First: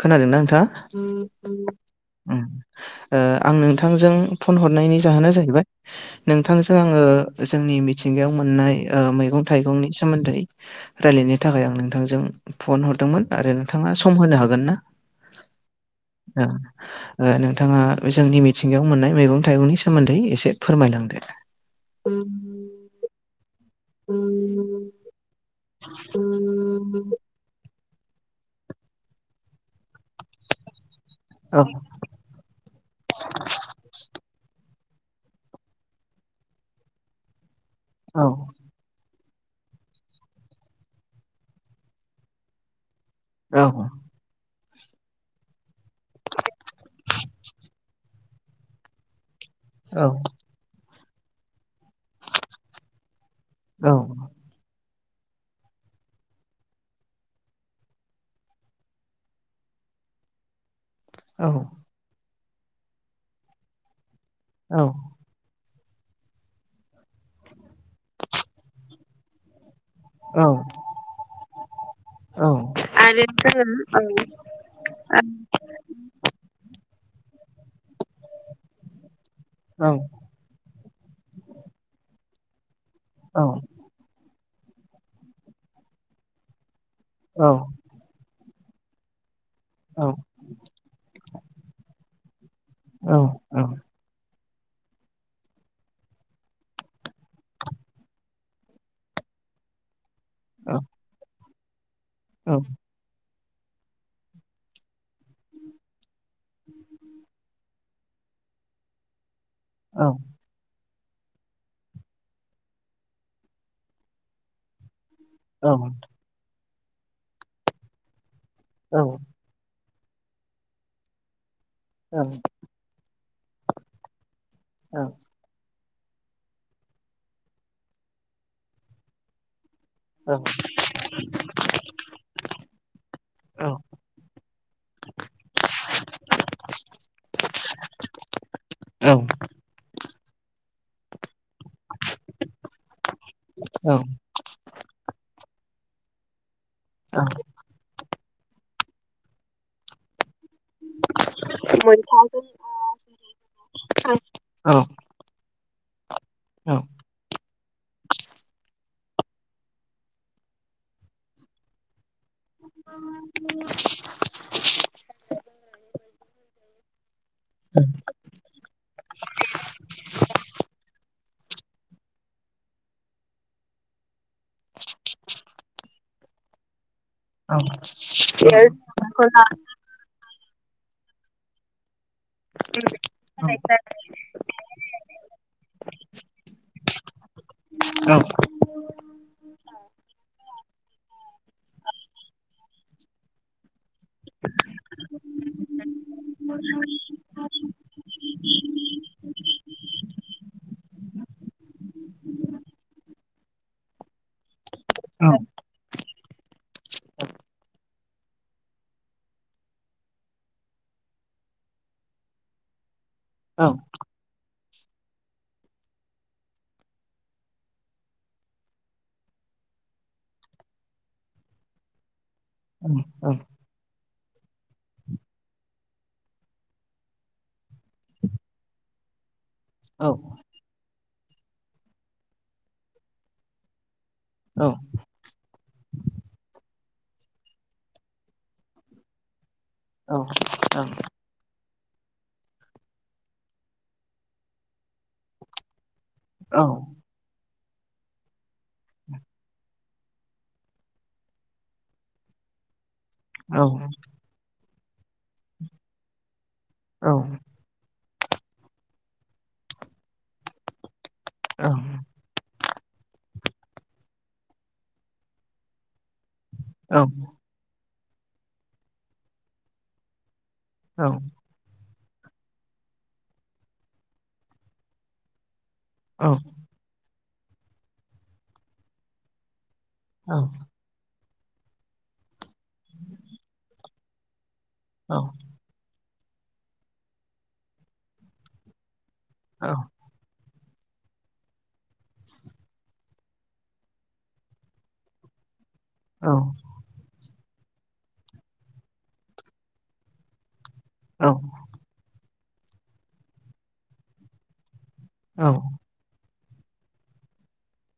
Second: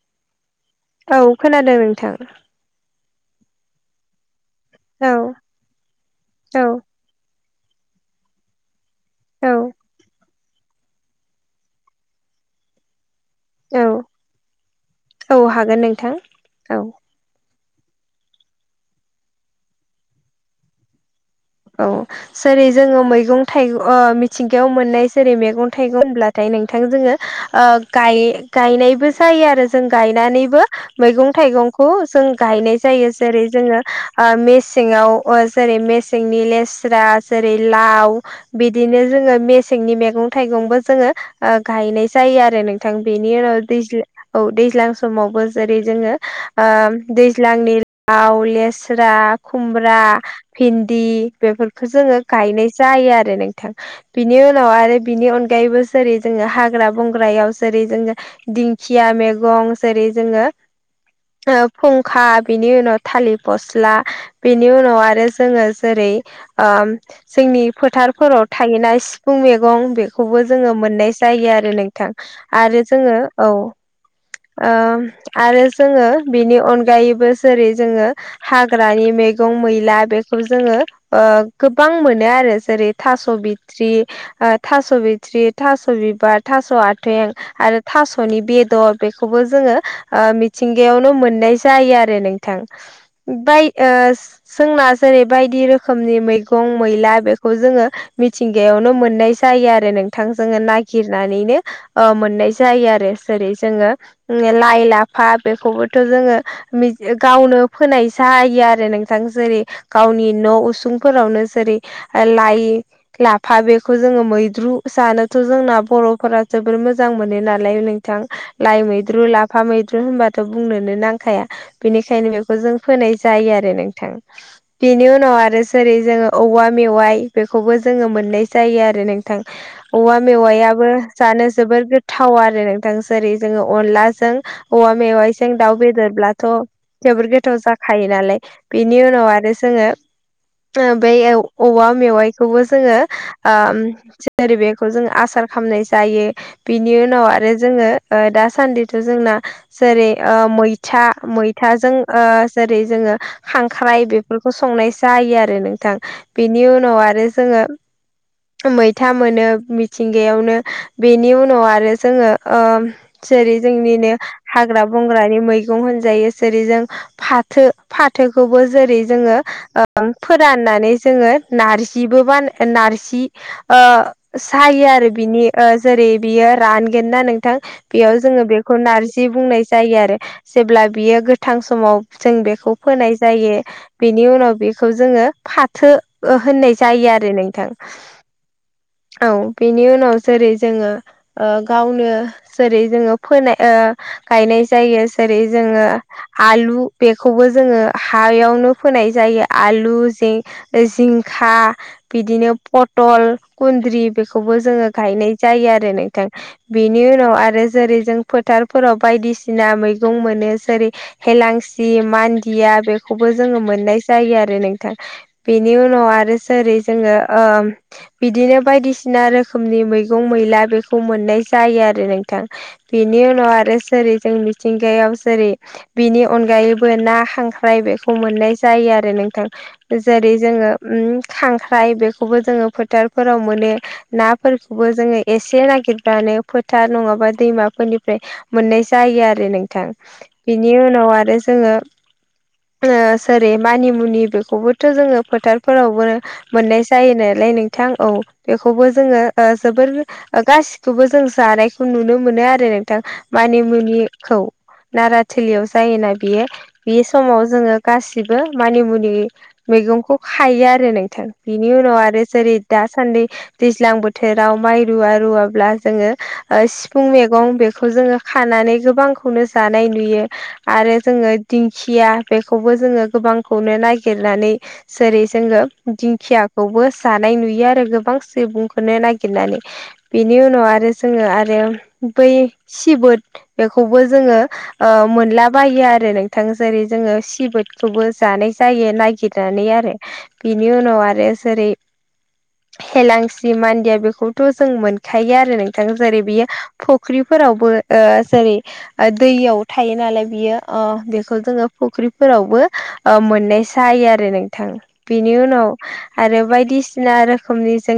खोनादों ना नोंथाङा? औ खोनादों नोंथां आं नोंथांजों फन हरनायनि औ जाहोना जाहैबाय। औ नोंथांजों आङो जोंनि मिथिंगायाव मोननाय ओ मैगं औ थाइगंनि सोमोन्दै रायलायनो थाखाय आं नोंथांजों फन हरदोंमोन। आरो औ नोंथाङा सम होनो हागोन ना? औ हागोन नोंथां ओ औ ओ नोंथाङा जोंनि मिथिंगायाव मोननाय मैगं थाइगंनि सोमोन्दै एसे फोरमाय लांदो। औ सेरै जोङो मैगं थाइग ओ मिथिंगायाव मोननाय जेरै मैगं थाइगं होनब्लाथाय नोंथां जोङो ओ गाय-गायनायबो जायो आरो। जों गायनानैबो मैगं औ थाइगंखौ जों गायनाय जायो। जेरै जोङो आ मेसेङाव जेरै मेसेङाव जोंनि लेस्रा जेरै लाव औ बिदिनो जोंङो मेस सेंनि मैगं थाइगंबो जोङो ओ गायनाय जायो आरो नोंथां। बेनि उनाव औ दैज्ला औ दैज्लां समावबो जेरै जोङो ओ दैज्लांनि लाव, लेस्रा खुमब्रा, औ भिन्दि बेफोरखौ जोङो गायनाय जायो आरो नों थां बिनि उनाव आरो बिनि अनगायैबो जेरै जोङो हाग्रा बंग्रायाव जेरै जोङो दिंखिया मेगं जेरै जोङो औ ओ फुंखा बिनि उनाव थालि फस्ला बेनि औ उनाव आरो जोङो जेरै आम जोंनि फोथारफोराव थायोना सिफुं मैगं बेख खौबो औ जोङो मोननाय जायो आरो नोंथां। औ आरो जोङो औ ओ आरो जोङो बिनि अनगायैबो जेरै जोङो हाग्रानि मैगं औ मैला बे जोङो ओ गोबां मोनो आरो जेरै थास' औ बिथ्रि ओ थास' बिथ्रि, थास' बिबार, थास' आथें औ आरो थास'नि बेदर बेखौबो जोङो ओ मिथ थिंगायावनो मोननाय जायो आरो नोंथां। बाय ओ जोंना जेरै बायदि रोखोमनि मैगं मैला बेखौ जोङो मिथिंगायावनो मोननाय जायो आरो नों थां जोङो नागिरनानैनो ओ औ मोननाय जायो आरो। जेरै जोङो उम लाय, लाफा बेखौबोथ' जोङो। मिथ गावनो फोनाय जायो आरो नोंथां। जेरै औ गावनि न' उसुंफोरावनो जेरै लाइ लाफा बेखौ जोङो मैद्रु जानोथ' औ जोंना बर'फोरा जोबोर मोजां मोनो नालाय नोंथां लाइ औ मैद्रु लाफ फा मैद्रु होनबाथ' बुंनोनो नांखाया। औ बेनिखायनो बेखौ जों फोनाय जायो आरो नोंथां बेनि उना नाव आरो जेरै जोङो औवा मेवाइ बेखौबो जोङो मोननाय जायो आरो नों थां औवा औ मेवाइयाबो जानो जोबोर गोथाव आरो नोंथां जेरै औ जोङो अनलाजों औवा मेवाइजों दाउ बेेदरब्लाथ' जोबोर गोथाव जाखायो नालाय बिनि औ उनाव आरो जोङो ओ बै औ औवा मेवाइखौबो जोङो ओम औ जेरै बेखौ जों आसार खामनाय जायो बिनि उनाव आरो जोङो ओ दासान्दिथ' जोंना जेरै ओ मैथा मैथाजों ओ जेरै जोङो खांख्राइ खां बेफो फोरखौ औ संनाय जायो आरो नोंथां बेनि औ उनाव आरो जोङो मैथा मोनो मिथिंगायावनो बेनि उनाव आरो जोङो ओ जेरै जोंनिनो हाग्रा बंग्रानि मैगं होनजायो जेरै जों फाथो फाथोखौबो जेरै जोङो ओं फोराननानै जोङो नार्जिबो बाना नार्जि ओ सायो आरो बिनि ओ जोरै बियो रानगोनना नों औ थां बेयाव जोङो बेखौ नार्जि बुंनाय जायो आरो जेब्ला बियो गोथां समाव जों बेखौ फोनाय जायो। बेनि उनाव बेखौ जोङो फाथो ओ होननाय जायो आरो नोंथां। औ बेनि उनाव जेरै जोङो ओ गावनो जोरै जोङो फोनाय ओ गायनाय जायो जेरै जोङो आलु बेखौबो जोङो हायावनो फोनाय जायो आलु जिं-जिंखा बिदिनो पटल कुन्द्रि बेखौबो जोङो गायनाय जायो आरो नोंथां बिनि उनाव आरो जोरै जों फोथारफोराव बायदिसिना मैगं मोनो जोरै हेलांसि मान्दिया बेखौबो जोङो मोननाय जायो आरो नोंथां। बेनि उनाव आरो जोरै जोङो ओम बिदिनो बायदिसिना रोखोमनि मैगं मैला बेखौ मोननाय जायो आरो नोंथां। बिनि उनाव आरो जोरै जोंनि थिंगायाव जोरै बिनि अनगायैबो ना खांख्राइ बे खौ मोननाय जायो आरो नोंथां जोरै जोङो उम खांख्राइ बेखौबो जोङो फोथारफोराव मोनो नाफोरखौबो जोङो एसे नागिरब्लानो फोथार नङाबा दैमाफोरनिफ्राय मोननाय जायो आरो नों थां औ बिनि उनाव आरो जोङो [unintelligible] जेरै मानिमुनि बेखौबोथ' जोङो फोथारफोरावबो मोननाय जायो नालाय नोंथां औ बेखौबो जोङो ओ जोबोर ओ गासिखौबो जों जानायखौ नुनो मोनो आरो नोंथां। मानि मुनिखौ नारा थोलियाव जायोना बेयो बे समाव जोङो गासिबो मानिमुनि मैगंखौ खायो आरो नोंथां बिनि उनाव आरो जेरै दासान्दि दैज्लां बोथोराव माइ रुवा रुवाब्ला जोङो ओ सिफुं मेगं बेखौ जोङो खानानै गोबांखौनो जानाय नुयो। आरो जोङो दिंखिया बेखौबो जोङो गोबांखौनो नागिरनानै जोरै जोङो दिंखिया खौबो जानाय नुयो आरो गोबां सेबुंखौनो नागिरनानै बिनि उनाव आरो जोङो आरो बै सिबोद बेखौबो जोङो ओ मोनला बायो आरो नोंथां जेरै जोङो सिबोदखौबो जानाय जायो नागिरनानै आरो। बिनि उनाव आरो जोरै हेलांसि मान्दिया बेखौथ' जों मोनखायो आरो नै बिथां जेरै बियो फुख्रिफोरावबो जेरै दैयाव थायो नालाय बियो अ बेखौ जोङो फुख्रिफोरावबो मोननाय जायो आरो नोंथां बिनि उनाव आरो बायदिसिना रोखोमनि जों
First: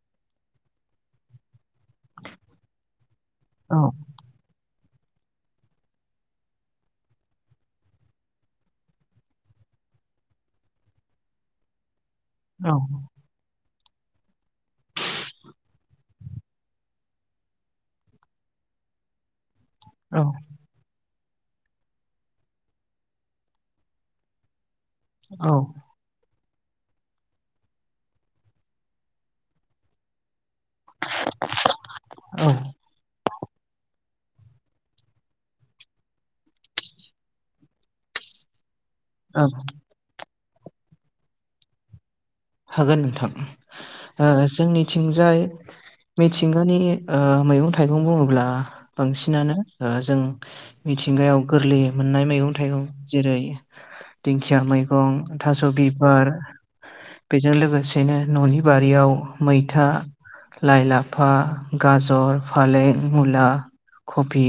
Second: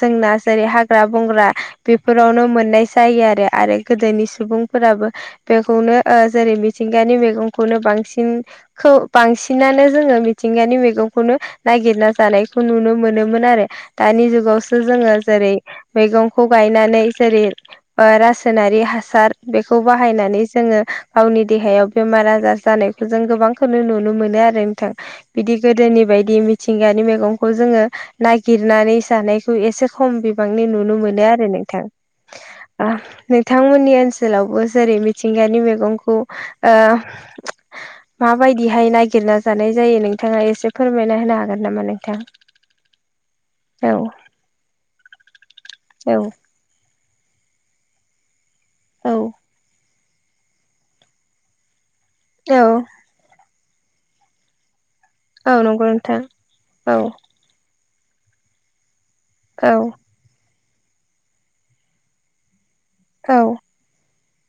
जोंना जेरै हाग्रा बंग्रा बेफोरावनो मोननाय जायो आरो आरो गोदोनि सुबुंफोराबो बेखौनो जेरै मिथिंगानि मैगंखौनो बांसिन खौ बांसिनानो जोङो मिथिंगानि मैगंखौनो नागिरना जानायखौ नुनो मोनो मोनोमोन आरो दानि जुगावसो जोङो जेरै मैगंखौ गायनानै जेरै रासायनारि हासार बेखौ बाहायनानै जोङो गावनि देहायाव बेमार आजार जानायखौ जों गोबांखौनो नुनो मोनो आरो नोंथां बिदि गोदोनि बायदि मिथिंगानि मैगंखौ जोङो नागिरनानै जानाय थ एसे खम बिबांनि नुनो मोनो आरो नोंथां नोंथांमोननि ओनसोलावबो जेरै मिथिंगानि मैगंखौ माबायदिहाय नागिरना जानाय जायो नोंथाङा एसे फोरमायना होनो हागोन नामा नोंथां हागोन नोंथां औ ओ जोंनिथिंजाय मिथिं मैगं थाइगं बुङोब्ला औ बांसिनानो जों मिथिंगायाव गोरलै मोननाय मैगं औ थाइगं जेरै दिंखिया मैगं औ थास' नंगौ नोंथां बिबार औ बेजों लोगोसेनो न'नि बारियाव औ मैथा लाइ लाफा गाजर फालें औ मुला कफि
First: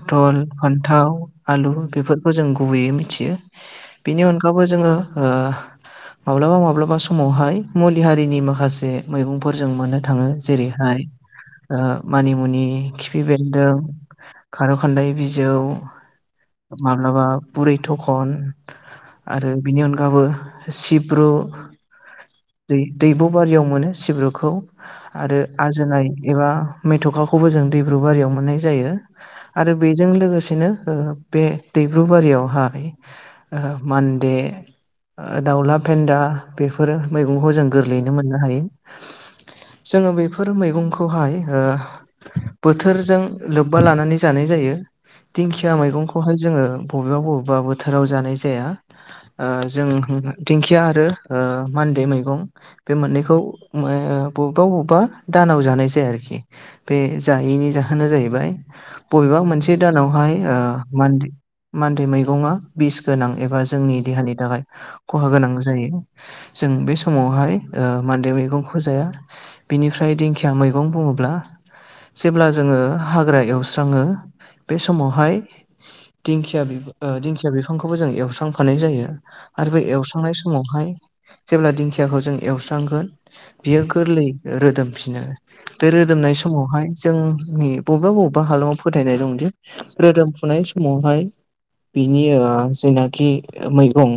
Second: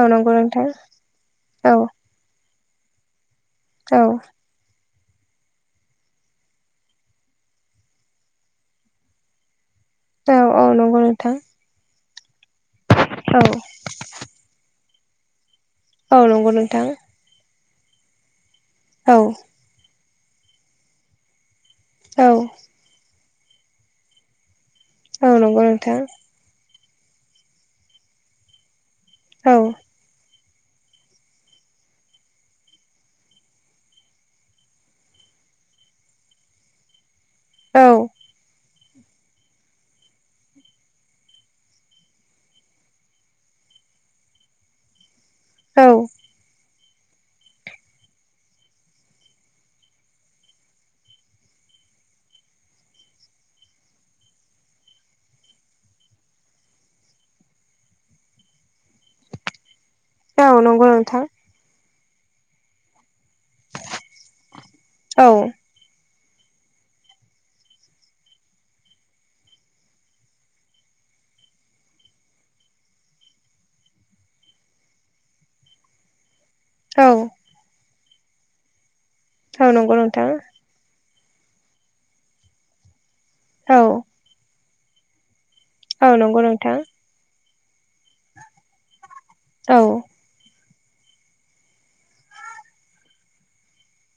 औ नंगौ नोंथां फान्थाव आलु औ बेफोर जों गुबैयै मिथियो औ बिनि अनगैबो जोङो माब्लाबा मा समावहाय मुलि हारिनि माखासे मैगंफोर जों मोननो थाङो औ औ जेरैहाय नंगौ नोंथां मानिमुनि खिफि औ बेन्दों खारौ खान्दाय बिजौ औ नंगौ नोंथां माब्लाबा बुरै थखन औ आरो बिनि अनगाबबो सिब्रु औ दैब बारियाव मोनो सिब्रुखौ औ आरो नंगौ नोंथां आजोनाय एबा मेथ'खाखौबो जों दैब्रु बारियाव मोननाय जायो औ आरो बेजों लोगोसेनो बे दैब्रुुबारियावहाय ओ मानदे दावला फेन्दा बेफोर मैगंखौ जों औ गोरलैयैनो मोननो हायो जोङो बेफोर मैगंखौहाय बोथोरजों लोब्बा लानानै जानाय जायो दिंखिया औ मैगंखौहाय जोङो। बबेबा बबेबा बोथोराव जानाय जाया ओ जों दिंखिया आरो मान्दे मैगं बे मोननैखौ ओ बबेबा बबेबा दानाव जानाय जाया आरोखि बे जायैनि जाहोना जाहैबाय बबेबा मोनसे बे दानावहाय औ ओ नंगौ मान नोंथां मानदै मैगंआ बिस गोनां एबा जोंनि देहानि थाखाय औ खहा गोनां जायो। जों बे समावहाय मान्दे मैगंखौ जाया। बिनिफ्राय दिंखिया मैगं बुङोब्ला। जेब्ला जोङो हाग्रा एवस्राङो बे समावहाय दिंखिया औ दिंखिया बिफांखौबो जों एवस्रांफानाय जायो औ आरो बे नंगौ नोंथां एवस्रांनाय समावहाय। जेब्ला दिंखियाखौ जों एवस्रांगोन औ बियो गोरलै रोदोमफिनो। बे औ रोदोमनाय नंगौ नोंथां समावहाय जोंनि बबेबा बबेबा हालामाव फोथायनाय दंदि औ रोदोमफुनाय समावहाय बिनि जायनाखि मैगं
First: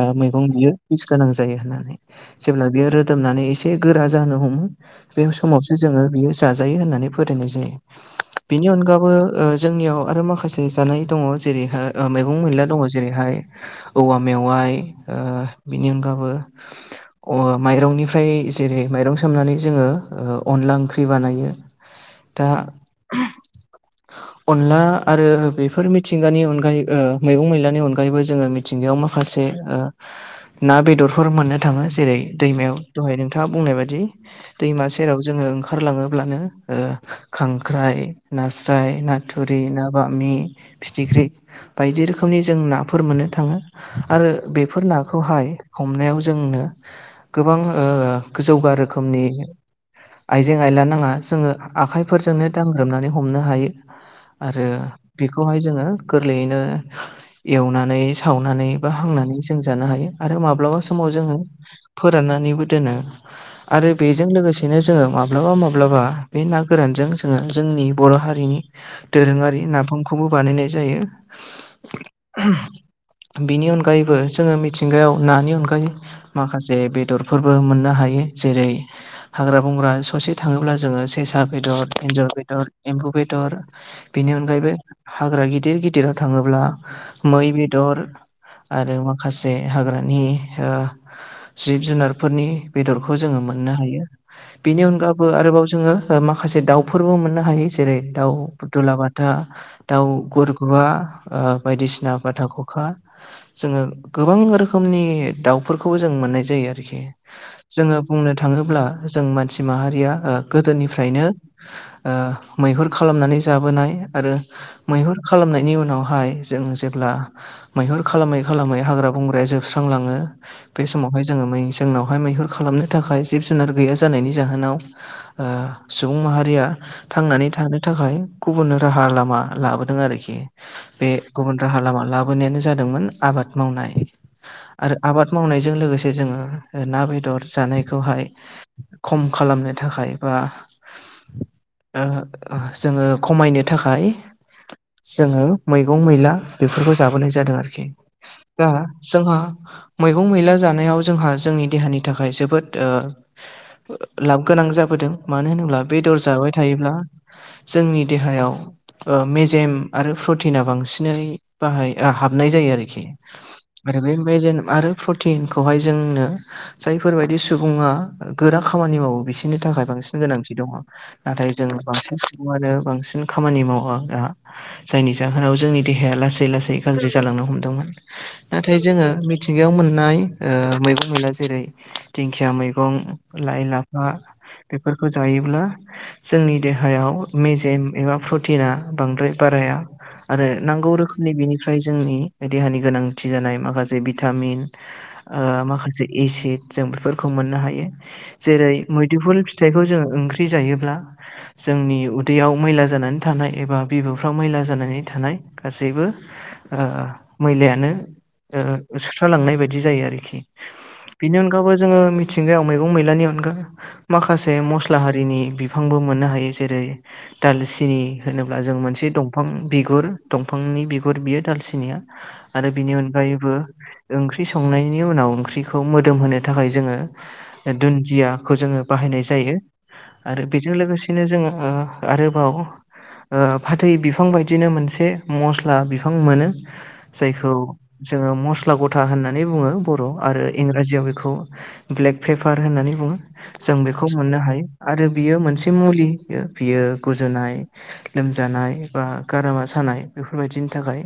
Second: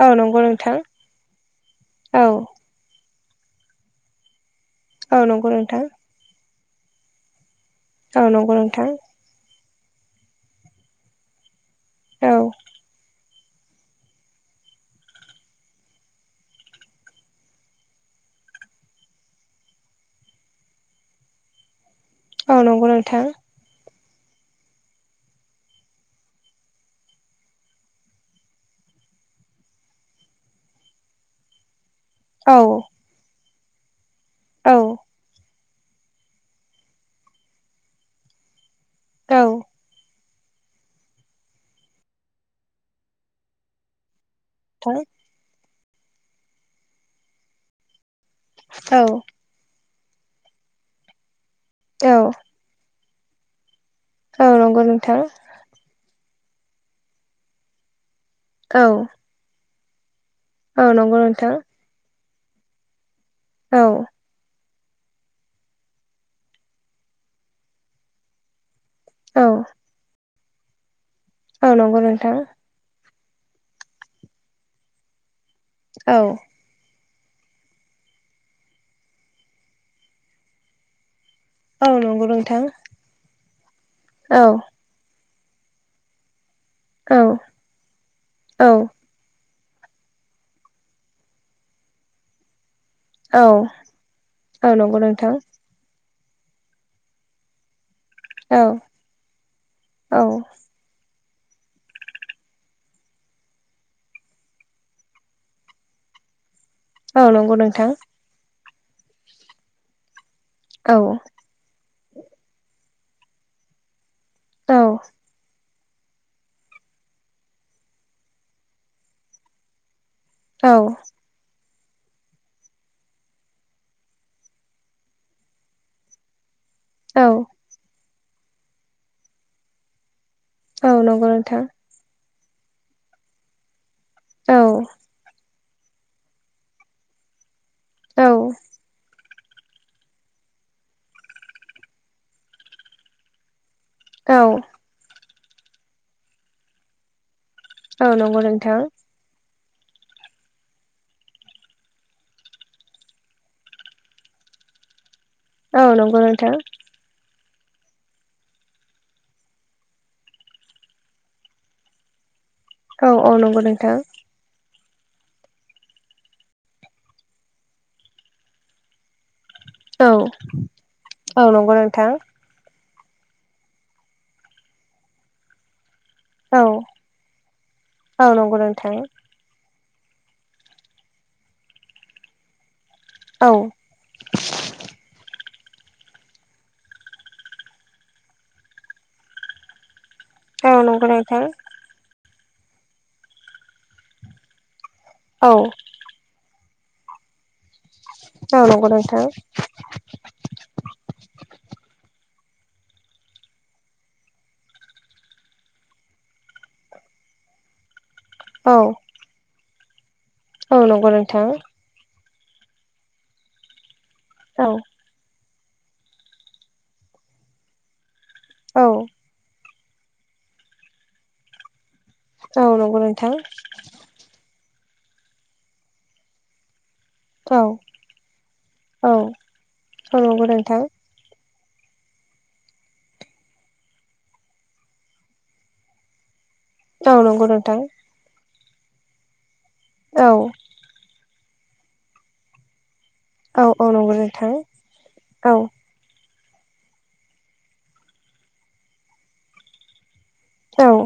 औ नंगौ मैगं बियो नोंथां पिस गोनां जायो होननानै औ जेब्ला बेयो फोदोमनानै एसे गोरा जानो हमो औ बे नंगौ समावसो नोंथां जोङो बियो जाजायो होननानै फोथायनाय जायो। औ नंगौ बेनि नोंथां अनगाबो ओ जोंनियाव आरो माखासे जानाय दङ जेरैहा ओ औ मैगं मैला दङ जेरैहाय औवा मेवाइ ओ बेनि अनगाबो अ माइरंनिफ्राय जेरै माइरं सोमनानै जोङो ओ अनला ओंख्रि बानायो। [unintelligible] औ नंगौ नोंथां। अनला आरो बेफोर मिथिंगानि अनगायै ओ मैगं मैलानि अनगायैबो जोङो मि थिंगायाव माखासे ओ ना बेदरफोर मोननो थाङो जेरै औ औ नोंथां औ दैमायाव दहाय नोंथाङा बुंनाय बादि। दैमा सेराव जोङो ओंखारलाङोब्लानो ओ खांख्राइ नास्राय ना थुरि ना बामि फिथिख्रि बायदि रोखोमनि जों नाफोर मोननो थाङो आरो बेफोर नाखौ खौहाय हमनायाव जोंनो गोबां ओ गोजौगा रोखोमनि आइजें आयला नाङा जोङो औ आखाइफोरजोंनो दांग्रोमनानै हमनो हायो। औ आरो नंगौ नोंथां बेखौहाय जोङो गोरलैयैनो एवनानै सावनानै औ बा हांनानै जों जानो हायो आरो माब्लाबा औ समाव नंगौ जोङो नोंथां फोराननानैबो दोनो औ आरो बेजों लोगोसे सेनो जोङो माब्लाबा माब्लाबा बे ना गोरानजों जोङो जोंनि बर' हारिनि औ दोरोङारि नाफामखौबो बानायनाय जायो। औ नंगौ नोंथां। बिनि अनगायैबो जोङो मिथिंगायाव नानि अनगायै औ माखासे बेदरफोरबो मोननो हायो जेरै हाग्रा बंग्रा ससे थाङोब्ला जोङो सेसा बेदर, औ एन्जर नंगौ नोंथां बेदर, एम्बु बेदर बेनि औ अनगायैबो हाग्रा गिदिर गिदिराव थाङोब्ला औ मै बेदर औ आरो जे हाग्रानि ओ जिब जुनारफोरनि बेदर खौ जोङो औ मोननो हायो औ बेनि नंगौ अनगाबो नोंथां आरोबाव जोङो ओ माखासे दाउफोरबो मोननो हायो। जेरै दाउ औ फु दुला बा दा दाउ औ गुरगुवा ओ बायदिसिना बाथा खखा जोङो गोबां रोखोमनि दाउफोरखौबो जों मोननाय जायो आरोखि औ नंगौ नोंथां जोङो बुंनो थाङोब्ला जों मानसि माहारिया ओ औ गोदोनिफ्रायनो ओ मैहुर खालामनानै जाबोनाय आरो औ मैहुर खालामनायनि उनावहाय जों जेब्ला मैहुर खालामै खालामै हाग्रा बंग्राया जोबस्रांलाङो औ बे समावहाय जोङो मै जोंनावहाय मैहुर खालामनो थाखाय जिब जुनार गैया जानायनि जाहोनाव ओ सुबुं माहारिया औ थांनानै थानो थाखाय गुबुन राहा लामा लाबोदों आरोखि। औ बे नंगौ गुबुन नोंथां राहा लामा लाबोनायानो जादोंमोन आबाद मावनाय औ आरो आबाद मावनायजों लोगोसे जोङो ओ ना बेदर जानायखौहाय औ खम खालामनो थाखाय बा ओ जोङो खमायनो थाखाय औ जोङो मैगं मैला बेफोरखौ जाबोनाय जादों आरोखि। औ नं दा जोंहा मैगं मैला जानायाव जोंहा जोंनि देहानि थाखाय जोबोद ओ लाब गोनां जाबोदों मानो होनोब्ला औ बेदर नंगौ जाबाय नोंथां थायोब्ला जोंनि देहायाव ओ मेजेम आरो प्रटिना बांसिनै बाहाय हाबनाय जायो आरो खि औ औ नंगौ नोंथां आरो बे मेजेन आरो प्रटिनखौहाय जोंनो जायफोरबायदि सुबुङा गोरा खामानि मावो बे सिनि थाखाय औ बांसिन गोनांथि दङ औ नाथाय नंगौ जोङो नोंथां बांसिन आरो बांसिन खामानि मावा दा जायनि जाहोनाव जोंनि देहाया लासै औ लासै लासै गाज्रि जालांनो हमदोंमोन। औ नंगौ नाथाय नोंथां जोङो मिथिंगायाव मोननाय ओ मैगं मैला जेरै दिंखिया मैगं औ लाइ औ ला बेफोरखौ जायोब्ला जोंनि देहायाव मेजेम एबा प्रटिना बांद्राय बाराया आरो नंगौ नोंथां औ नांगौ नंगौ रोखोमनि नोंथां बेनि जोंनि देहानि गोनांथि जानाय माखासे भिटामिन औ ओ माखासे एसिड जों बेफोरखौ मोननो हायो औ जेरै मोदुफुल फिथाइखौ जोङो ओंख्रि जायोब्ला जोंनि उदैयाव मैला जानानै थानाय एबा बिब'फ्राव मैला जानानै थानाय गासैबो ओ मैलायानो सुस्रालांनाय बायदि जायो आरोखि नंगौ बिनि नोंथां अनगाबो जोङो मिथिंगायाव मैगं मैलानि अनगा माखासे औ हारिनि बिफांबो मोननो हायो जेरै दालसिनि होनोब्ला जों औ मोनसे दं फां बिगुर दंफांनि बिगुर बियो दालसिनिया औ आरो बिनि नंगौ नोंथां अनगायैबो ओंख्रि संनायनि उनाव ओंख्रिखौ मोदोम होनो थाखाय जोङो औ दुन्दियाखौ जोंङो औ बाहायनाय जायो। औ आरो नंगौ बेजों नोंथां लोगोसे बिदिनो जोंङो आरोबाव ओ फाथै बिफां बायदिनो मोनसे मस्ला बिफां मोनो औ नंगौ जायखौ नोंथां जोंङो मस्ला गथा होननानै बुंङो बर' औ आरो जिआव बेखौ ब्लेक पेपार होननानै बुङो। औ जों औ बेखौ नंगौ मोननो नोंथां हायो आरो बियो औ मोनसे मुलि बियो गुजुनाय लोमजानाय बा गारामा सानाय बेफोरबायदिनि थाखाय औ